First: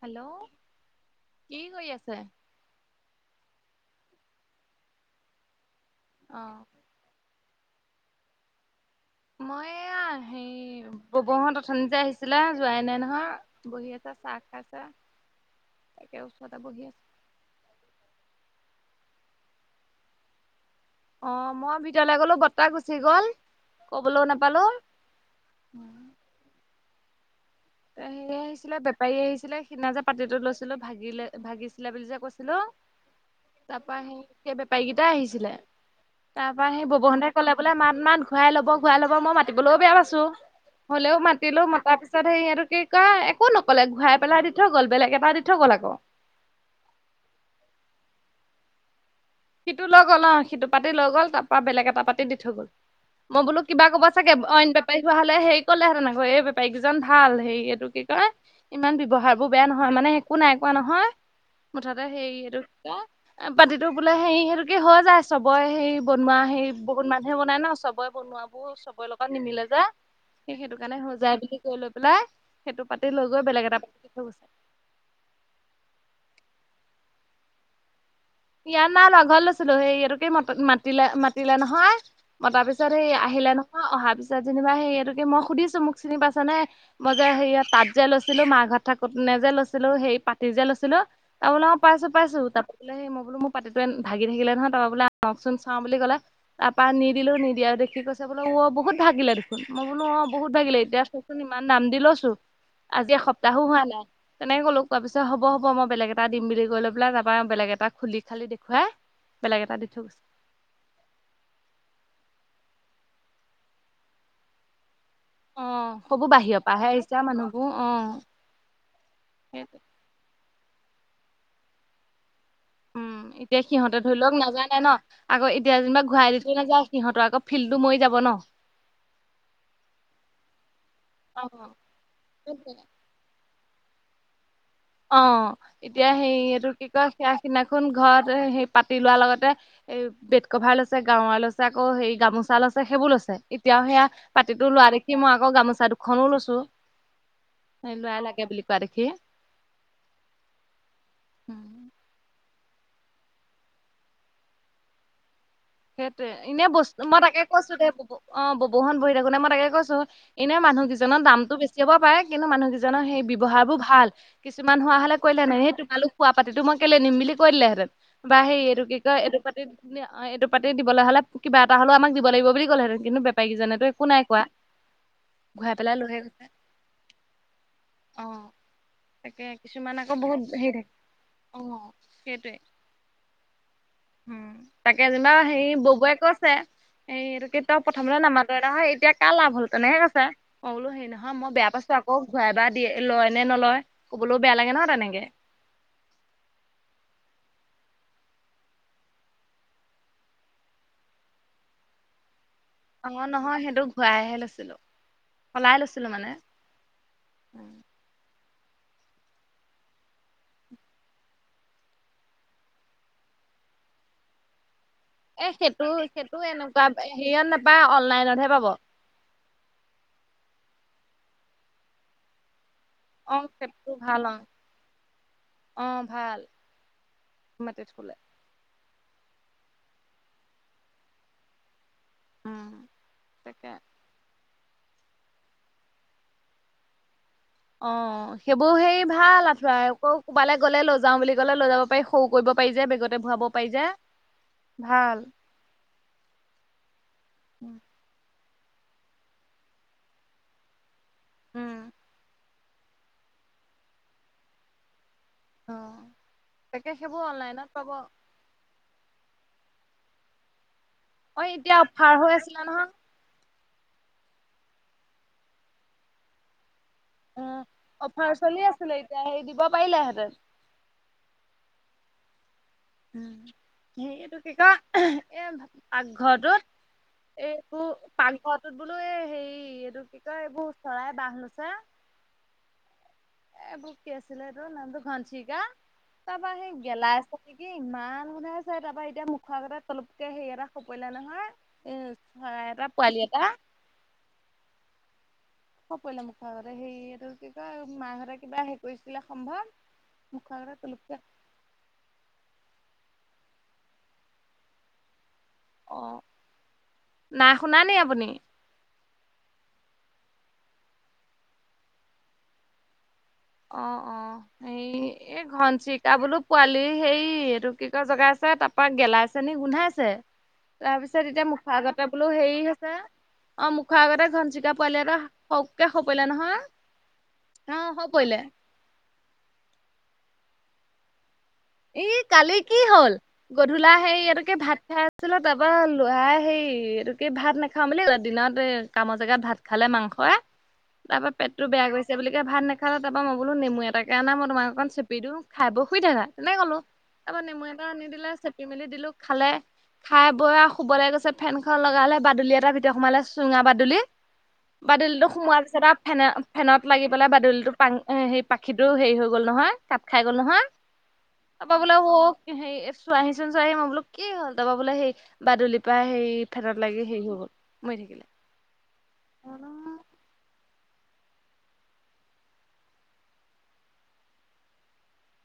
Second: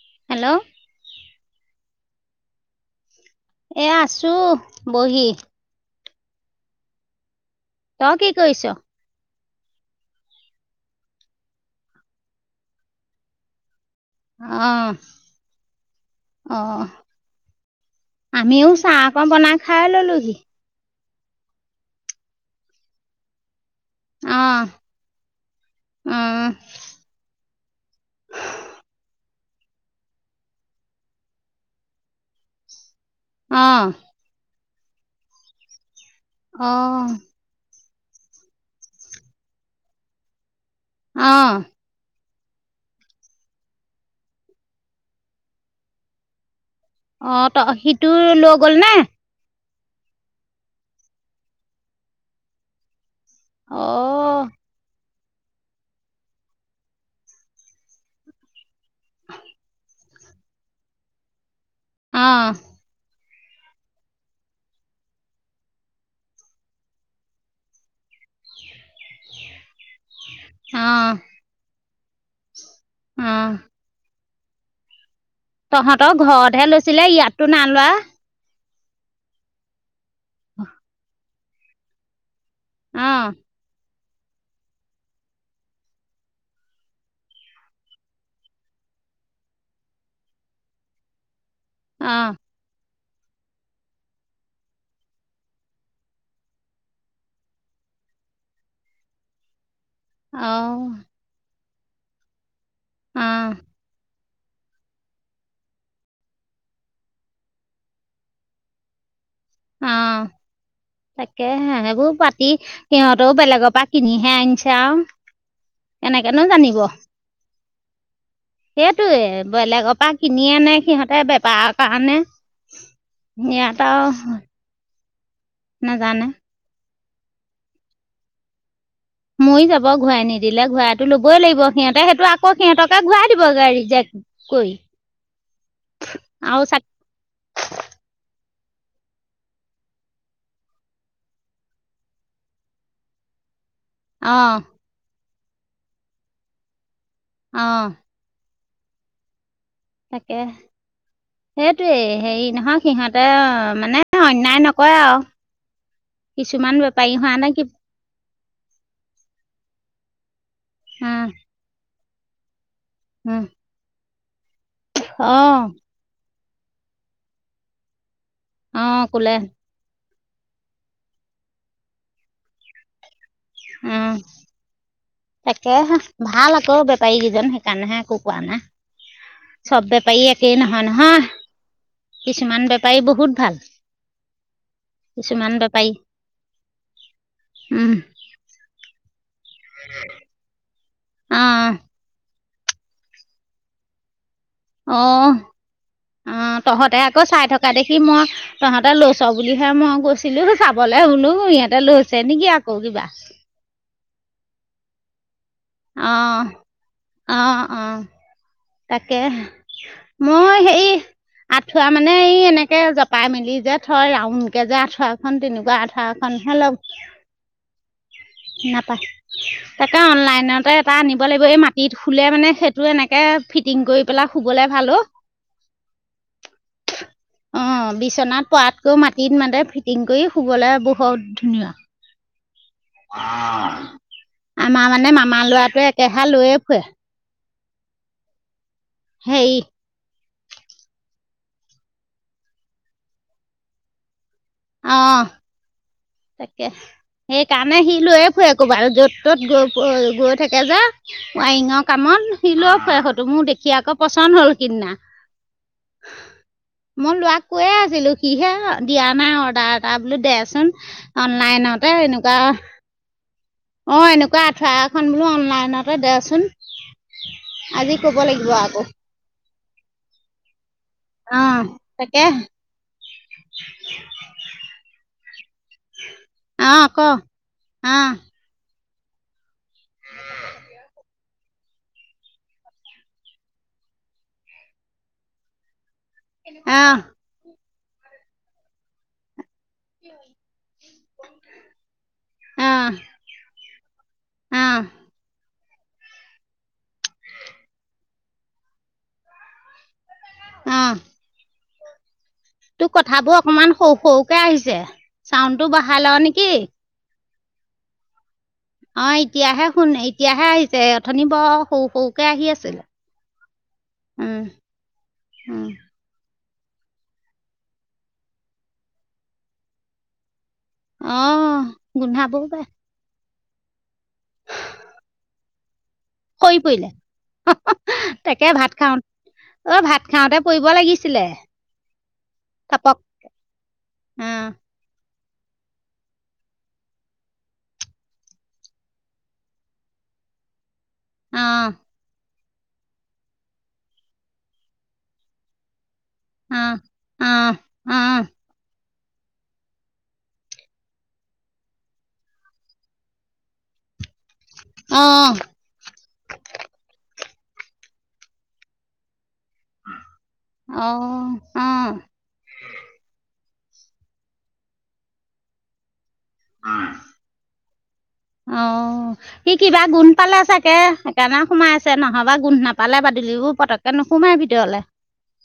Hello কি কৰি আছে? এয়া আছো বহি। অঁহ! তই কি কৈয়িছ? মই এইয়াহ হেয়ি বৌবৌহত অথনিতে আহিছিলে যোৱাই নাই নহয়, বহি আছো। তই চাহ খাছা, অঁ একে ওচতে বহি অঁ আছো। চা অকন বনাই খাই ললোহি। অঁ! মই ভিতলে গলো বততা গুচি গ'ল। কবলো অঁ নাপালো! অঁ সেই আহিছিলে বেপাৰী আহিছিলে সিদিনা যে পাতিটো লৈছিলো ভাগিলে ভাগিছিলে বুলি যে কৈছিলো! তাৰ অঁ পা সেই সেই বেপাৰী গিতা আহিছিলে তাৰ পা সেই অঁ বৌবৌন দাই কলে বোলে মাত! ইমান ঘূৰাই লব ঘূৰাই লব মই মাতিবলৈও বেয়া পাইছো, হ'লেও অঁ মাতিলো মতাৰ পিছত সেই হেতু! কি ক একো নকলে, ঘূৰাই পেলাই দি থৈ গল বেলেগ এটা দি থৈ গল আকৌ। অ ত সিটো লৈ গ'ল নে? সিটো লৈ গ'ল অঁ সিটো পাতি লৈ গ'ল তাপা বেলেগ এটা পাতি দি থৈ গ'ল। মই বোলো কিবা ক'ব চাগে, অঁ অইন বেপাৰী! থোৱা হ'লে হেৰি কলে হেতেন আক এই বেপাৰীকেইজন ভাল। হেৰি এইটো কি কয় ইমান ব্যৱহাৰ বোৰ বেয়া নহয় মানে, মানে একো নাই কোৱা নহয় মুঠতে হেৰি অঁ এইটো কিয়া এ পাতিতো! বোলে হেই সেতুকি হয় যায় চবয়ে সেই বনোৱা হেই বহুত মানুহে বনাই ন চবৰে বনোৱাবোৰ চব! ক লগত নিমিলে যে। সে সেইটো কাৰণে অঁ হৈ যায় বুলি কৈ লৈ পেলাই সেইটো পাতি লৈ গৈ অঁ বেলেগ এটা পাতি দি থয় গৈছে। তহঁতৰ ঘৰতহে লৈছিলে, ইয়াততো নাইলোৱা। ইয়াত নাই লোৱা ঘৰত লৈছিলো, সেই এটোকি মাতিলে মাতিলে নহয়। অ তাৰপিছত সেই অঁ আহিলে নহয়, অহা পিছত যেনিবা সেইতুকে মই সুধিছো মোক চিনি পাইছা নে মই যে সেৰি তাত যে লৈছিলো মা ঘৰত থাকোত! নে যে লৈছিলো সেই পাতি যে লৈছিলো, তাবোলে অঁ পাইছো পাইছো। তাপা বুলে সেই মই বোলো মো পাতিটো এন ভাগি থাকিলে নহয়, তাপা বোলে আহনকচোন চাওঁ বুলি ক'লে তাপা নিদিলো নিদিয়া দেখি কৈছে, বোল ৱ বহুত ভাগিলে দেখোন! মই বোলো অঁ বহুত ভাগিলে এতিয়া চকচোন ইমান দাম দি লৈছো আজি অঁ এসপ্তাহো হোৱা নাই! তেনেকে ক'লো কোৱা পিছত হব হব, মই বেলেগ এটা দিম বুলি কৈ লৈ পেলাই তাপা বেলেগ এটা খুলি খালি দেখুৱাই বেলেগ এটা দি থৈ গৈছে। অঁ তাকেহে সেইবোৰ পাতি! সিহঁতো বেলেগ পা কিনিহে আনিছা আও। অ সবো বাহিৰৰ পা হে আহিছে আও মানুহবো অ! সেইটোয়ে সেইটোৱে। বেলেগৰ পৰা কিনিয়ে আনে সিহঁতে বেপাৰৰ কাৰণে। উম, এতিয়া সিয়াত সিহঁতে ধৰি লওক আও নাজানে ন আকৌ এতিয়া যেনিবা ঘূৰাই দিথৈ নাযায় সিহঁতৰ আকৌ ফিলটো ময়ি যাব ন। ময়ি যাব ঘূৰাই নিদিলে ঘূৰাইটো লবই লাগিব, অ', সিহঁতে সেইটো আকৌ সিহঁতকে ঘূৰাই দিব গে ৰিজেক। অ এতিয়া সেই আৰু এইটো চাক কি কয় সেয়া সিনাখন ঘৰত এ সেই পাতি লোৱা লগতে এই বেড কভাৰ লৈছে গাঁৱা লৈছে আকৌ হেৰি গামোচা লৈছে সেইবোৰ লৈছে। এতিয়াও সেয়া অঁ পাতিটো লোৱা দেখি মই আকৌ গামোচা দুখনো লৈছো। অঁ এই লোৱাই লাগে বুলি কোৱা দেখি। তাকেহ! উম, সেইটোৱেই হেৰি, নহয় সিহঁতে মানে অন্যায় নকৰে আও। সেইটোৱে এনে বস্তু মই তাকে কৈছো দে বুবু অঁ ববুহত বহি থাকোতে মই তাকে কৈছো এনে মানুহগিজনৰ দামটো বেছি হব পাৰে কিন্তু মানুহগিজন সে ব্যৱহাৰবোৰ ভাল। কিছুমান হোৱা হলে কৰিলেহেতেন সেই অঁ তোমালোক খোৱা পাতিটো মই কেলে নিম বুলি কৈ দিলেহেঁতেন। বা সেই এইটো কি অঁ কয় কোলে এটো অ', পাতিত নে আ পাতি দিবলে হ'লে কিবা এটা হ'লও আমাক দিব লাগিব বুলি কলেহেঁতেন কিন্তু বেপাৰীগিজনেতো একো নাই কোৱা। ঘূৰাই পেলাই তাকেহে, লৈহে গৈছে ভাল আকৌ বেপাৰী গিজন সেইকাৰণেহে একো অ কোৱা নাই। তাকে চব কিছুমান আকৌ বেপাৰী বহুত একেই হেৰি নহয় থাকে নহয় অ সেইটোৱে কিছুমান বেপাৰী বহুত ভাল। উম তাকে আজি কিছুমান হেৰি বেপাৰী ববৈৱে কৈছে হেৰী এইটো কি তই প্ৰথমতে নামাতই নহয় এতিয়া কা লাভ হল তেনেকে কৈছে মই বোলো হেৰি নহয় মই বেয়া অঁ পাইছোঁ আকৌ ঘূৰাই বা দিয়ে লয় নে নলয়। ক'বলৈও বেয়া লাগে নহয় অ তেনেকে অ তহঁতে আকৌ চাই থাক- দেখি মই তহঁতে লৈছ বুলিহে মই গৈছিলো চাবলৈ শুনো ইিহঁতে লৈছে নেকি আকৌ কিবা অ নহয় সেইটো ঘূৰাইহে লৈছিলো। সলাই লৈছিলো অ মানে। অ অ তাকে মই সেই আঁঠুৱা মানে এই এনেকে জপাই মেলি যে থয় ৰাউন কে যে আঁঠু- আঠুৱা খন এ তেনেকুৱা সেইটো সেইটো আঠুৱাখনহে লম। এনেকুৱা হেৰিয়ত নাপায় অনলাইনতহে পাব নাপায় তাকে অনলাইনতে এটা আনিব লাগিব এই মাটিত খুলে মানে সেইট- টো এনেকে অ', ফিটিং সেইটো কৰি ভাল পেলাই অ', শুবলে ভালো। অ', ভাল অ মাতি থলে বিচনাত পৰাত মাটিত মাতে ফিটিং কৰি শুবলৈ বহুত ধুনীয়া। উম, তাকে আমাৰ মানে মামা লৰাটোৱে একেহাল লৈয়ে ফুৰে অ সেইবোৰ সেই ভাল হেৰি আঠুৱা আকৌ কবালে গ'লে লৈ যাওঁ বুলি গলে লৈ যাব পাৰি সৰু কৰিব পাৰি যে বেগতে ভৰাব পাৰি যে অ ভাল তাকে সেইকাৰণে সি লৈয়ে ফুৰে কবাত য'ত ত'ত গৈ গৈ থাকে যে ৱাৰিঙৰ উম, কামত সি লয় ফুৰে সটো মোৰ দেখিয়ে আক পচন্দ হ'ল সিদিনা অ তাকে মই সেইবোৰ লৰাক অনলাইনত কৈয়ে পাব আছিলো অ সিহে দিয়া নাই অৰ- তাৰ এটা বোলো দেচোন এতিয়া অনলাইনতে অফাৰ হৈ এনেকুৱা আছিলে নহয় অ এনেকুৱা আঠুৱা এখন বোলো অনলাইনতে দেচোন উ আজি ক'ব অফাৰ লাগিব চলি আকৌ আছিলে এতিয়া হেৰি দিব পাৰিলে হেঁতেন অ তাকে উম সেয়টো কি কয় অঁ ক পাকঘৰটোত এইবো আহ পাকঘৰত টোত বোলো এই হেৰি এইটো কি কয় এইবোৰ চৰাই বাঁহ লৈছে। এবোক কি আছিলে তোৰ নামটো ঘনচিকা তাৰপৰা সেই আহ গেলা- কি ইমান গুন্ধাইছে তাপা এতিয়া মু- মুখৰ আগতে তলপকে হেৰি এটা হৰি পৰিলে নহয় উ চৰাই এটা পোৱালি এটা অ। ক পৰিলে মুখৰ আগতে সেই এইটো কি কয় মাহঁতে কিবা হেৰি কৰিছিলে সম্ভৱ? মুখাৰ আগতে আহ তুলোপকে তোৰ কথাবোৰ অকনমান সৰু সৰুকে আহিছে। চাউডটো বঢ়াই ল নেকি? নাইশুনা নি আপুনি? অ এতিয়াহে শুন এতিয়াহে আহিছে অথনি বৰ সৰু সৰুকে আহি আছিলে। অ অ উম এই এই উম ঘন চিৰিকা বোলো পোৱালি হেৰি এইটো কি কয় জগাইছে তাপা গেলাইছেনি গোন্ধাইছে। তাৰপিছত এতিয়া আহ মুখৰ আগতে বোলো গোন্ধাবও হেৰি পাই হৈছে। অ মুখৰ আগতে ঘনচিৰিকা পোৱালি এটা হওঁককে হৰি পৰিলে সৰি নহয়। পৰিলে পৰিলে তাকে ভাত খাওঁ, অ ভাত খাওঁতে পৰিব লাগিছিলে। এ কালি কি থাপক হ'ল গধূলা সেই আহ ইয়াতকে ভাত খাই ছিলো তাৰপৰা লৰাই হেৰি এইটো কি ভাত নাখাওঁ বুলি দিনত এ কামৰ জেগাত ভাত খালে মাংসই। তাপা পেটতটো আহ বেয়া কৰিছে বুলি ভাত নাখালে তাপা মই বোলো নেমু এটাকে আনা মই অকন চেপি দিও খাই বৈ শুই থাকা। তেনেকে আহ কলো। তাৰপৰা নেমু এটা আনি আহ দিলে চেপি মেলি দিলো খালে। খাই বই শুবলে গৈছে, ফেনখন লগালে বাদুলি এটা ভিতৰত সোমালে চুঙা বাদুলি। আহ বাদুলিটো আহ সোমোৱা পিছত আও ফেন ফেনত লাগি বোলে বাদুলীটো পাং পাখিটো হেৰি হৈ গ'ল নহয় কাট খাই গ'ল নহয়। আহ তাৰপা আহ বোলে হৌক হেৰি চোৱহিচোন চোৱাহিচোন মই বোলো কি হ'ল তাৰাপা বোলে হেই বাদুলিৰ পৰা হেৰি ফেনত লাগি হৈ গ'ল মৰি অহ সি কিবা থাকিলে। গুণ পালে চাগে। সেইকাৰণে সোমাই আছে নহ'বা গোন্ধ নাপালে বাদুলিবোৰ পতককে নোসোমাই ভিতৰলে।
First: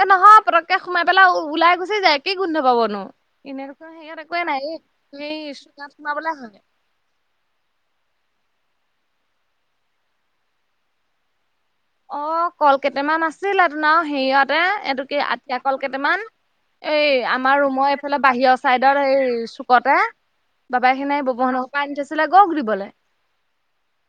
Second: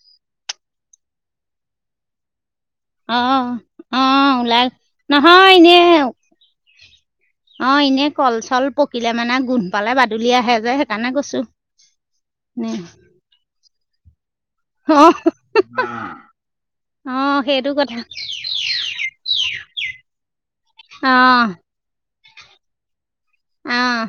এ নহয় পতকে সোমাই পেলাই উ ওলাই গুচি যায়। কি গোন্ধ পাবনো অ', এনে সেয়াত অ', একোৱে নাই ওলাই স সোমাবলে হয় অহ এনে কল চল পকিলে মানে গোন্ধ পালে বাদুলি আহে যে সেইকাৰণে কৈছো। অ নে কল কেইটামান আছিলে টোন আও, এই ন হেৰিয়তে এইটো অ', কি আটিয়া কল কেইটামান। এই অ', আমাৰ সেইটো ৰুমৰ কথা এইফালে বাহিৰৰ চাইদৰ এই চুকতে। বাবাই খিনাই বব অ', পৰা আনি থৈছিলে গৰুক দিবলে। অহ।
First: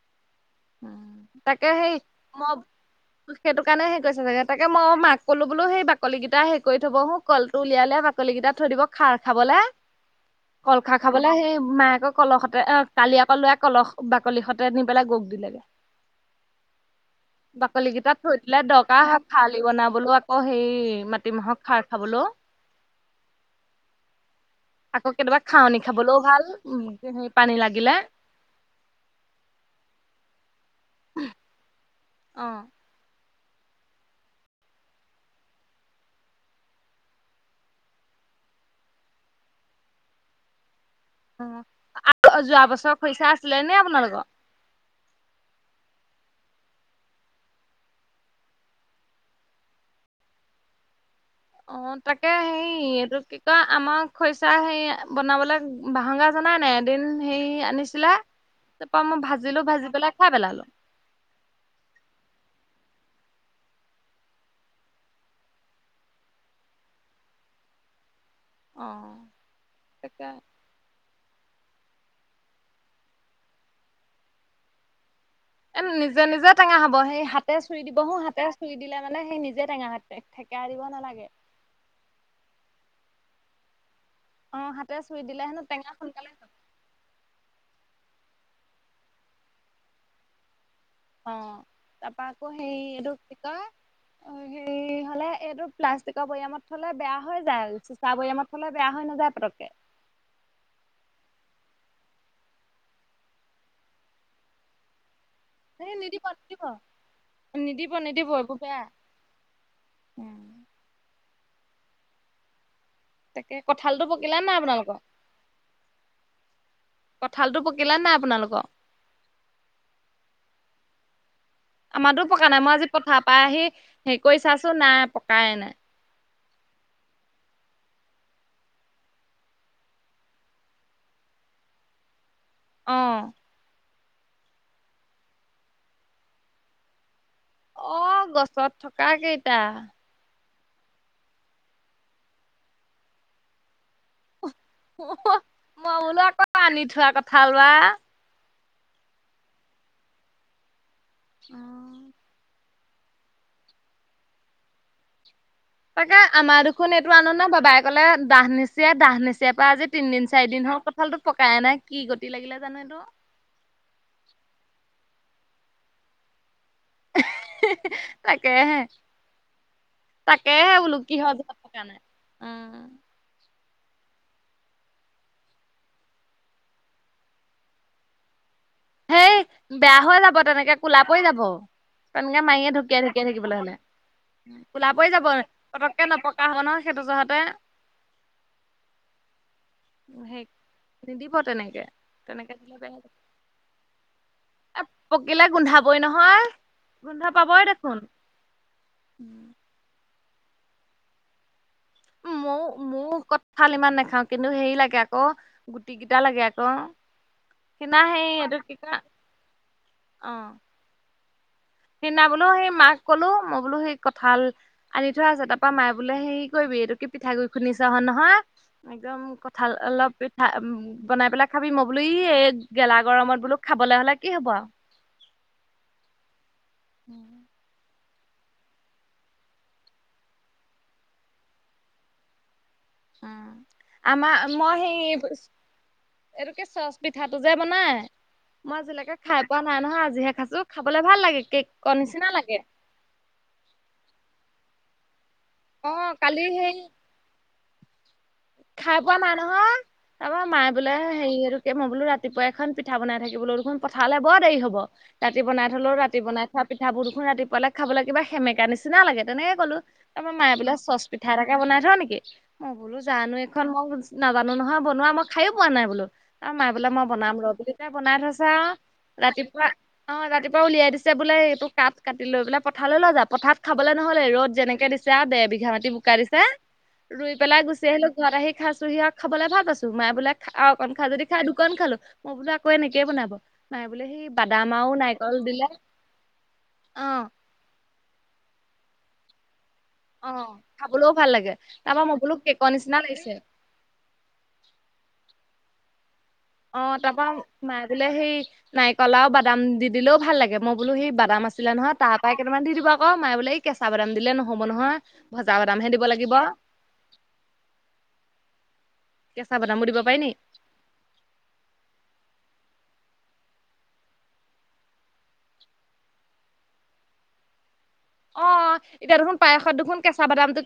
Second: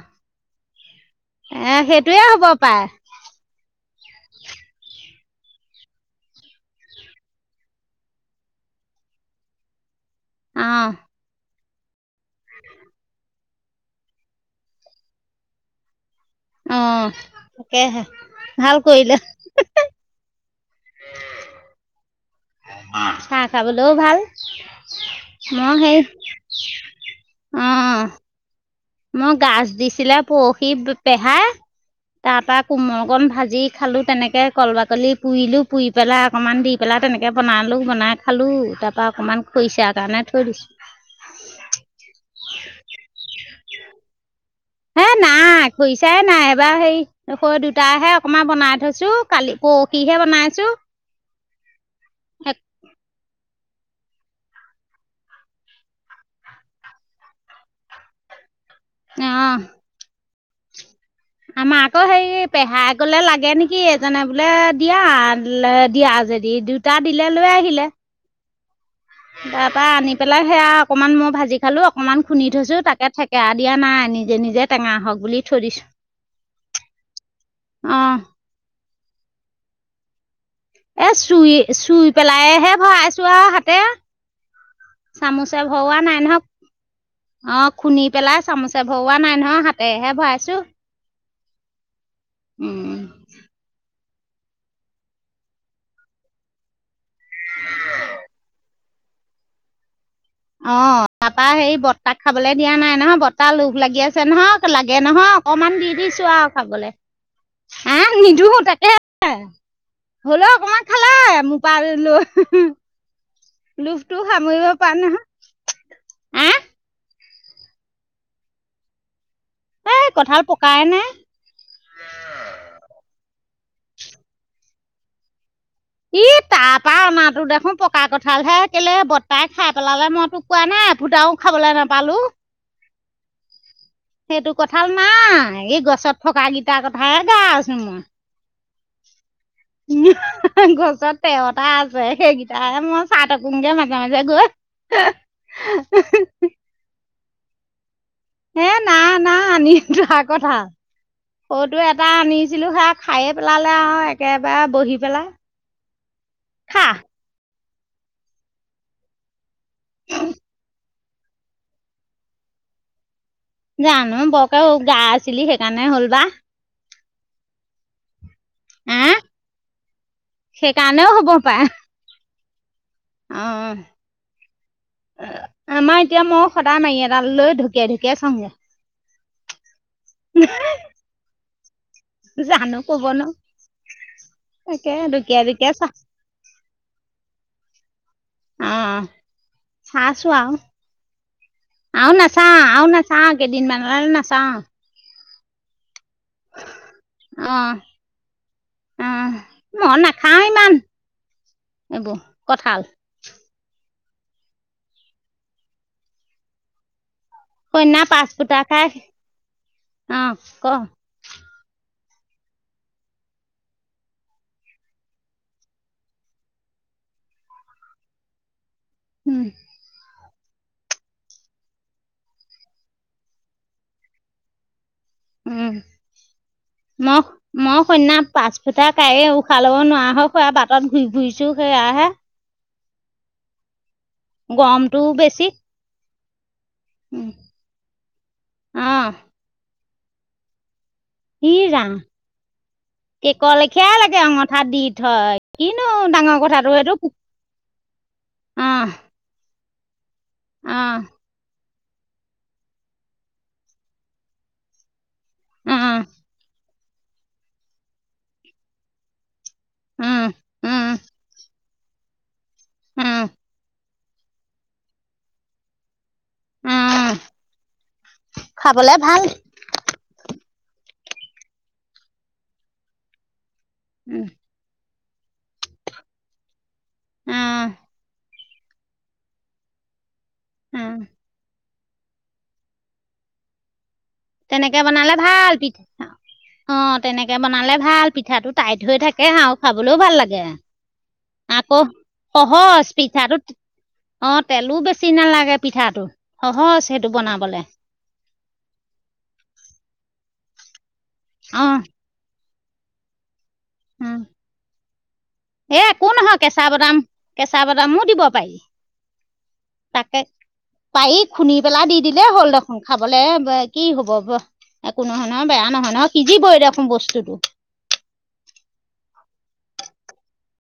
তাকে এ সেই সেইটোৱে মই সেইটোক সেইকাৰণে হেৰি কৈছে চাগে তাকে মৌ মই মাক কলো বোলোই বাকলি কেইটা হেৰি থবহো কলটো উলিয়াললে বাকলি কেইটা থৈ দিব খাৰ খাবলে কল অ', খাৰ খাবলে, সেই মায়েক কলৰ সতে কালি আকৌ ল কলহ বাকলি হঁতে নি পেলাই গৰু দিলেগে। অ', বাকলি তাকেহে কেইটাত থৈ দিলে ভাল দৰকাৰ কৰিলে হয় খালি বনাবলেও। অ সেই মাটিমাহক খাৰ খাবলো। হ চাহ খাবলৈও ভাল। আকৌ কেতিয়াবা খাওঁ মই নি সেই খাবলৈও ভাল স পানী লাগিলে। অ', মই গাজ দিছিলে পৰহি পেহাই, তাৰ অ। পৰা কোমল কন ভাজি যি খালোঁ তেনেকে কল বাকলি পুৰিলোঁ পুৰি পেলাই অকণমান দি পেলাই তেনেকে বনালোঁ বনাই খালোঁ। উ তাৰ পৰা অকমান খৰিছা কাৰণে থৈ দিছো। অহ আৰু যোৱা বছৰ খৰিচা আছিলে নে আপোনালোকৰ? হে নাই খৰিছ নাই এবাৰ হেৰি হে দুটাহে অকনমান বনাই থৈছো। কালি পৰহিহে বনাই [unintelligible] অ তাকে সেই এইটো তই আমাক খৰিচা হেৰি বনাবলে বাঁহৰ গাজ অনাই নাই। এদিন হেৰি আনিছিলে তাৰপা মই অঁ ভাজিলো ভাজি পেলাই খাই পেলালো। আমাৰ আকৌ হে পেহাই গলে লাগে নেকি এজনে বোলে দিয়া দিয়া। যদি দুটা দিলে লৈ আহিলে। অ তাৰ পৰা আনি তাকে পেলাই সেয়া অকমান মই ভাজি খালো। অকণমান খুন্দি থৈছোঁ তাকে ঠেকেৰা দিয়া নাই নিজে নিজে টেঙা হওঁক বুলি থৈ এ দিছোঁ নিজে নিজে টেঙা হ'ব সেই হাতে চুই দিব অঁ হো হাতে চুই দিলে মানে সেই নিজে টেঙা থাকে। এ চুই চুই পেলাইহে ভৰাইছো আও হাতে। অ হাতে চুই দিলে চামুচে হেনো টেঙা ভুৱা নাই সোনকালে নহয় হয়। অ খুনি পেলাই চামুচে ভৰৱোৱা নাই নহয় হাতেহে ভৰাইছো। অ তাৰপা আকৌ সেই এইটো কি কয় অ হেৰি হলে এইটো প্লাষ্টিকৰ বৈয়ামত থলে বেয়া হৈ যায়। চিচা বৈয়ামত থলে বেয়া হৈ নাযায় পতককে। অ তাৰাপা হেৰি বৰ্তাক খাবলে দিয়া নাই নহয় বৰ্তাহ লোভ লাগি আছে নহক লাগে নহক। অকমান দি এই নিদিব দিছো আও নিদিব খাবলে। নিদিব হে নিদিব নিদো এইবোৰ বেয়া তাকে, উম হলো একমান খালে। মোক পাৰ লো হুম তাকে কঁঠালটো লোভটো পকিলে নাই সামৰিব পৰা আপোনালোকৰ নহয়, এ কঁঠালতটো পকিলে নে নাই আপোনালোকৰ? এ কঁঠাল পকাই নাই। সেই কৰি চাচোন নাই পকাই নাই। কি তাৰ পা মাহতো দেখোন পকা কঠালহে কেলে বৰ্তাই খাই পেলালে মই তোক কোৱা নাই ফুটাও খাবলে নাপালোঁ। অ। সেইটো কঠাল নাই, এই গছত থকা গিটাৰ কথাই আছো অ মই গছত থকা কেইটা। [unintelligible] গছত তেৰটা আছে সেইকেইটাই মই চাই থাকোগে মাজে মাজে গৈ। অহ মই বোলো আকৌ আনি থোৱা কঠাল বা। হে নাই নাই মিছা কথা, কৰ্দৈ এটা আনিছিলো হক খায়ে পেলালে আও একেবাৰে বহি পেলাই। তাকে আমাৰ খা দুখোন এইটো আন নে বাবাই কলে দাহ নিচিয়ে দাহ নিচিয়াৰ পৰা আজি তিন দিন চাৰি দিন হল কঁঠাল টো পকাইে নাই কি গতি লাগিলে জানো। [inaudible] জানো বৰকে উগা আছিলি সেইকাৰণে হ'ল বা। [unintelligible] তাকেহে আহ তাকেহে বোলো সেইকাৰণেও কি হ'ব সজা পাৰে থকা নাই। অ অ। আমাৰ এতিয়া মই সদায় মাৰি এডাল লৈ ঢুকিয়াই ঢুকিয়াই চাংগে। হেই বেয়া হৈ যাব তেনেকে কোলা পৰি যাব। তেনেকে মায়ীয়ে জানো ঢুকিয়াই ক'ব নো ঢুকিয়াই থাকিব হ'লে। কোলা তাকে পৰি যাব ঢুকিয়াই ঢুকিয়াই চা পতককে নপকা হব ন সেইটো জহতহে। অহ অহা। চাইছো সেই আও নিদিব তেনেকে আৰু তেনেকে নাচাও দিলে আৰু বেয়া নাচাও। কিমান ল'লে নাচাও আও। এ পকিলে গোন্ধাবই নহয় গোন্ধ পাবই অঁ দেখোন। খাওঁ ইমান এইবো কঁঠাল। ভাল ইমান নাখাও কিন্তু হেৰি লাগে আকৌ গুটি কিটা লাগে আক। কিনা সন্ধ্যা পাঁচ সেই এইটো ফুটা কি খাই কয় অঁ অহ। ক সেইদিনা বোলো সেই মাক কলো মই বোলো সেই কঁঠাল আনি থোৱা আছে তাৰ পৰা মায়ে বোলে হেৰী কৰিবি এইটোকে পিঠাগুড়ি খুন্দি চাও নহয় নে নহয় একদম কঁঠাল অলপ উ বনাই পেলাই খাবি মই বোলো ই এ গেলা গৰমত বোলো খাবলে হলে কি হ'ব আও। উম মই উম। মই কন্যা পাঁচ ফুটা কাড়ি উশাহ ল'ব নোৱাৰা খুৰা বাটত ঘূৰি ঘুৰিছো সেয়াহে। উম আমা মই হেই গৰমটোও বেছি এইটোকে চচ পিঠাটো যে বনাই মই অঁ আজিলৈকে খাই পোৱা নাই নহয় আজিহে খাইছো। খাবলে ভাল লাগে ই ৰাম কেকৰ নিচিনা লাগে কেক লেখিয়াই লাগে অঙঠাত দি। হয় কিনো অ ডাঙৰ কালি কথাটো সেই এইটো। খাই পোৱা নাই নহয় তাৰপৰা মায়ে বোলে অঁ হেৰি এইটো এ মই বোলো ৰাতিপুৱা এখন পিঠা বনাই থাকিবলে বোলো দেখোন পথাৰলে বৰ দেৰি হ'ব। ৰাতি বনাই থ'লেও ৰাতি বনাই থোৱা পিঠাবোৰ দেখোন ৰাতিপুৱালে খাবলৈ কিবা সেমেকা নিচিনা লাগে তেনে কলো তাৰ মায় বোলে চচ পিঠা এটাকে বনাই থও নেকি মই বোলো জানো। মই এইখন নাজানো নহয় বনোৱা মই খায়ো পোৱা নাই বোলো। অ মাই বোলে মই অঁ বনাম ৰব তাই বনাই থৈছে আৰু খাবলে ভাল ৰাতিপুৱা অ ৰাতিপুৱা উলিয়াই দিছে বোলে এইটো কাট কাটি লৈ বোলে পথাললৈ লৈ যা পথাত খাবলৈ নহলে ৰ'দ যেনেকে দি যা দেৰ বিঘা মাটি বোকা দিছা ৰুই পেলাই আহ গুচি আহিলো। ঘৰত আহি খাইছোহি আৰু খাবলৈ ভাল পাইছো মায়ে বোলে খা আৰু অকন আহ খাও যদি খা। আৰু অকন খালো মই বোলো আকৌ এনেকে বনাব নাই তেনেকে বনালে ভাল পিঠা অ তেনেকে বনালে ভাল। পিঠাটো টাইট হৈ থাকে হাও খাবলৈও ভাল অ লাগে খাবলৈও ভাল লাগে আকৌ তাৰপা মই বোলো কেকৰ সহজ নিচিনা লাগিছে পিঠাটো। অ তেলো বেছি নালাগে পিঠাটো। সহজ অ সেইটো তাৰ পৰা বনাবলে মায়ে বোলে সেই নাৰিকল আৰু বাদাম দি দিলেও ভাল লাগে মই বোলো সেই বাদাম অ আছিলে নহয় তাৰ পৰাই কেইটামান দি দিবা আক মায়ে বোলে এই কেঁচা বাদাম উম, দিলে নহ'ব নহয়। ভজা এ বাদামহে দিব একো লাগিব নহয় কেঁচা বাদাম কেঁচা বাদামো দিব পাৰি কেঁচা বাদামো দিব পাৰি তাকে নি পায়ি খুন্দি পেলাই দি দি লে হ'ল দেখোন খাবলে কি হ'ব একো নহয় ন বেয়া নহয় ন সিজিব এ দেখোন বস্তুতটো অ এতিয়া দেখোন পায়সত দেখোন কেঁচা বাদামটো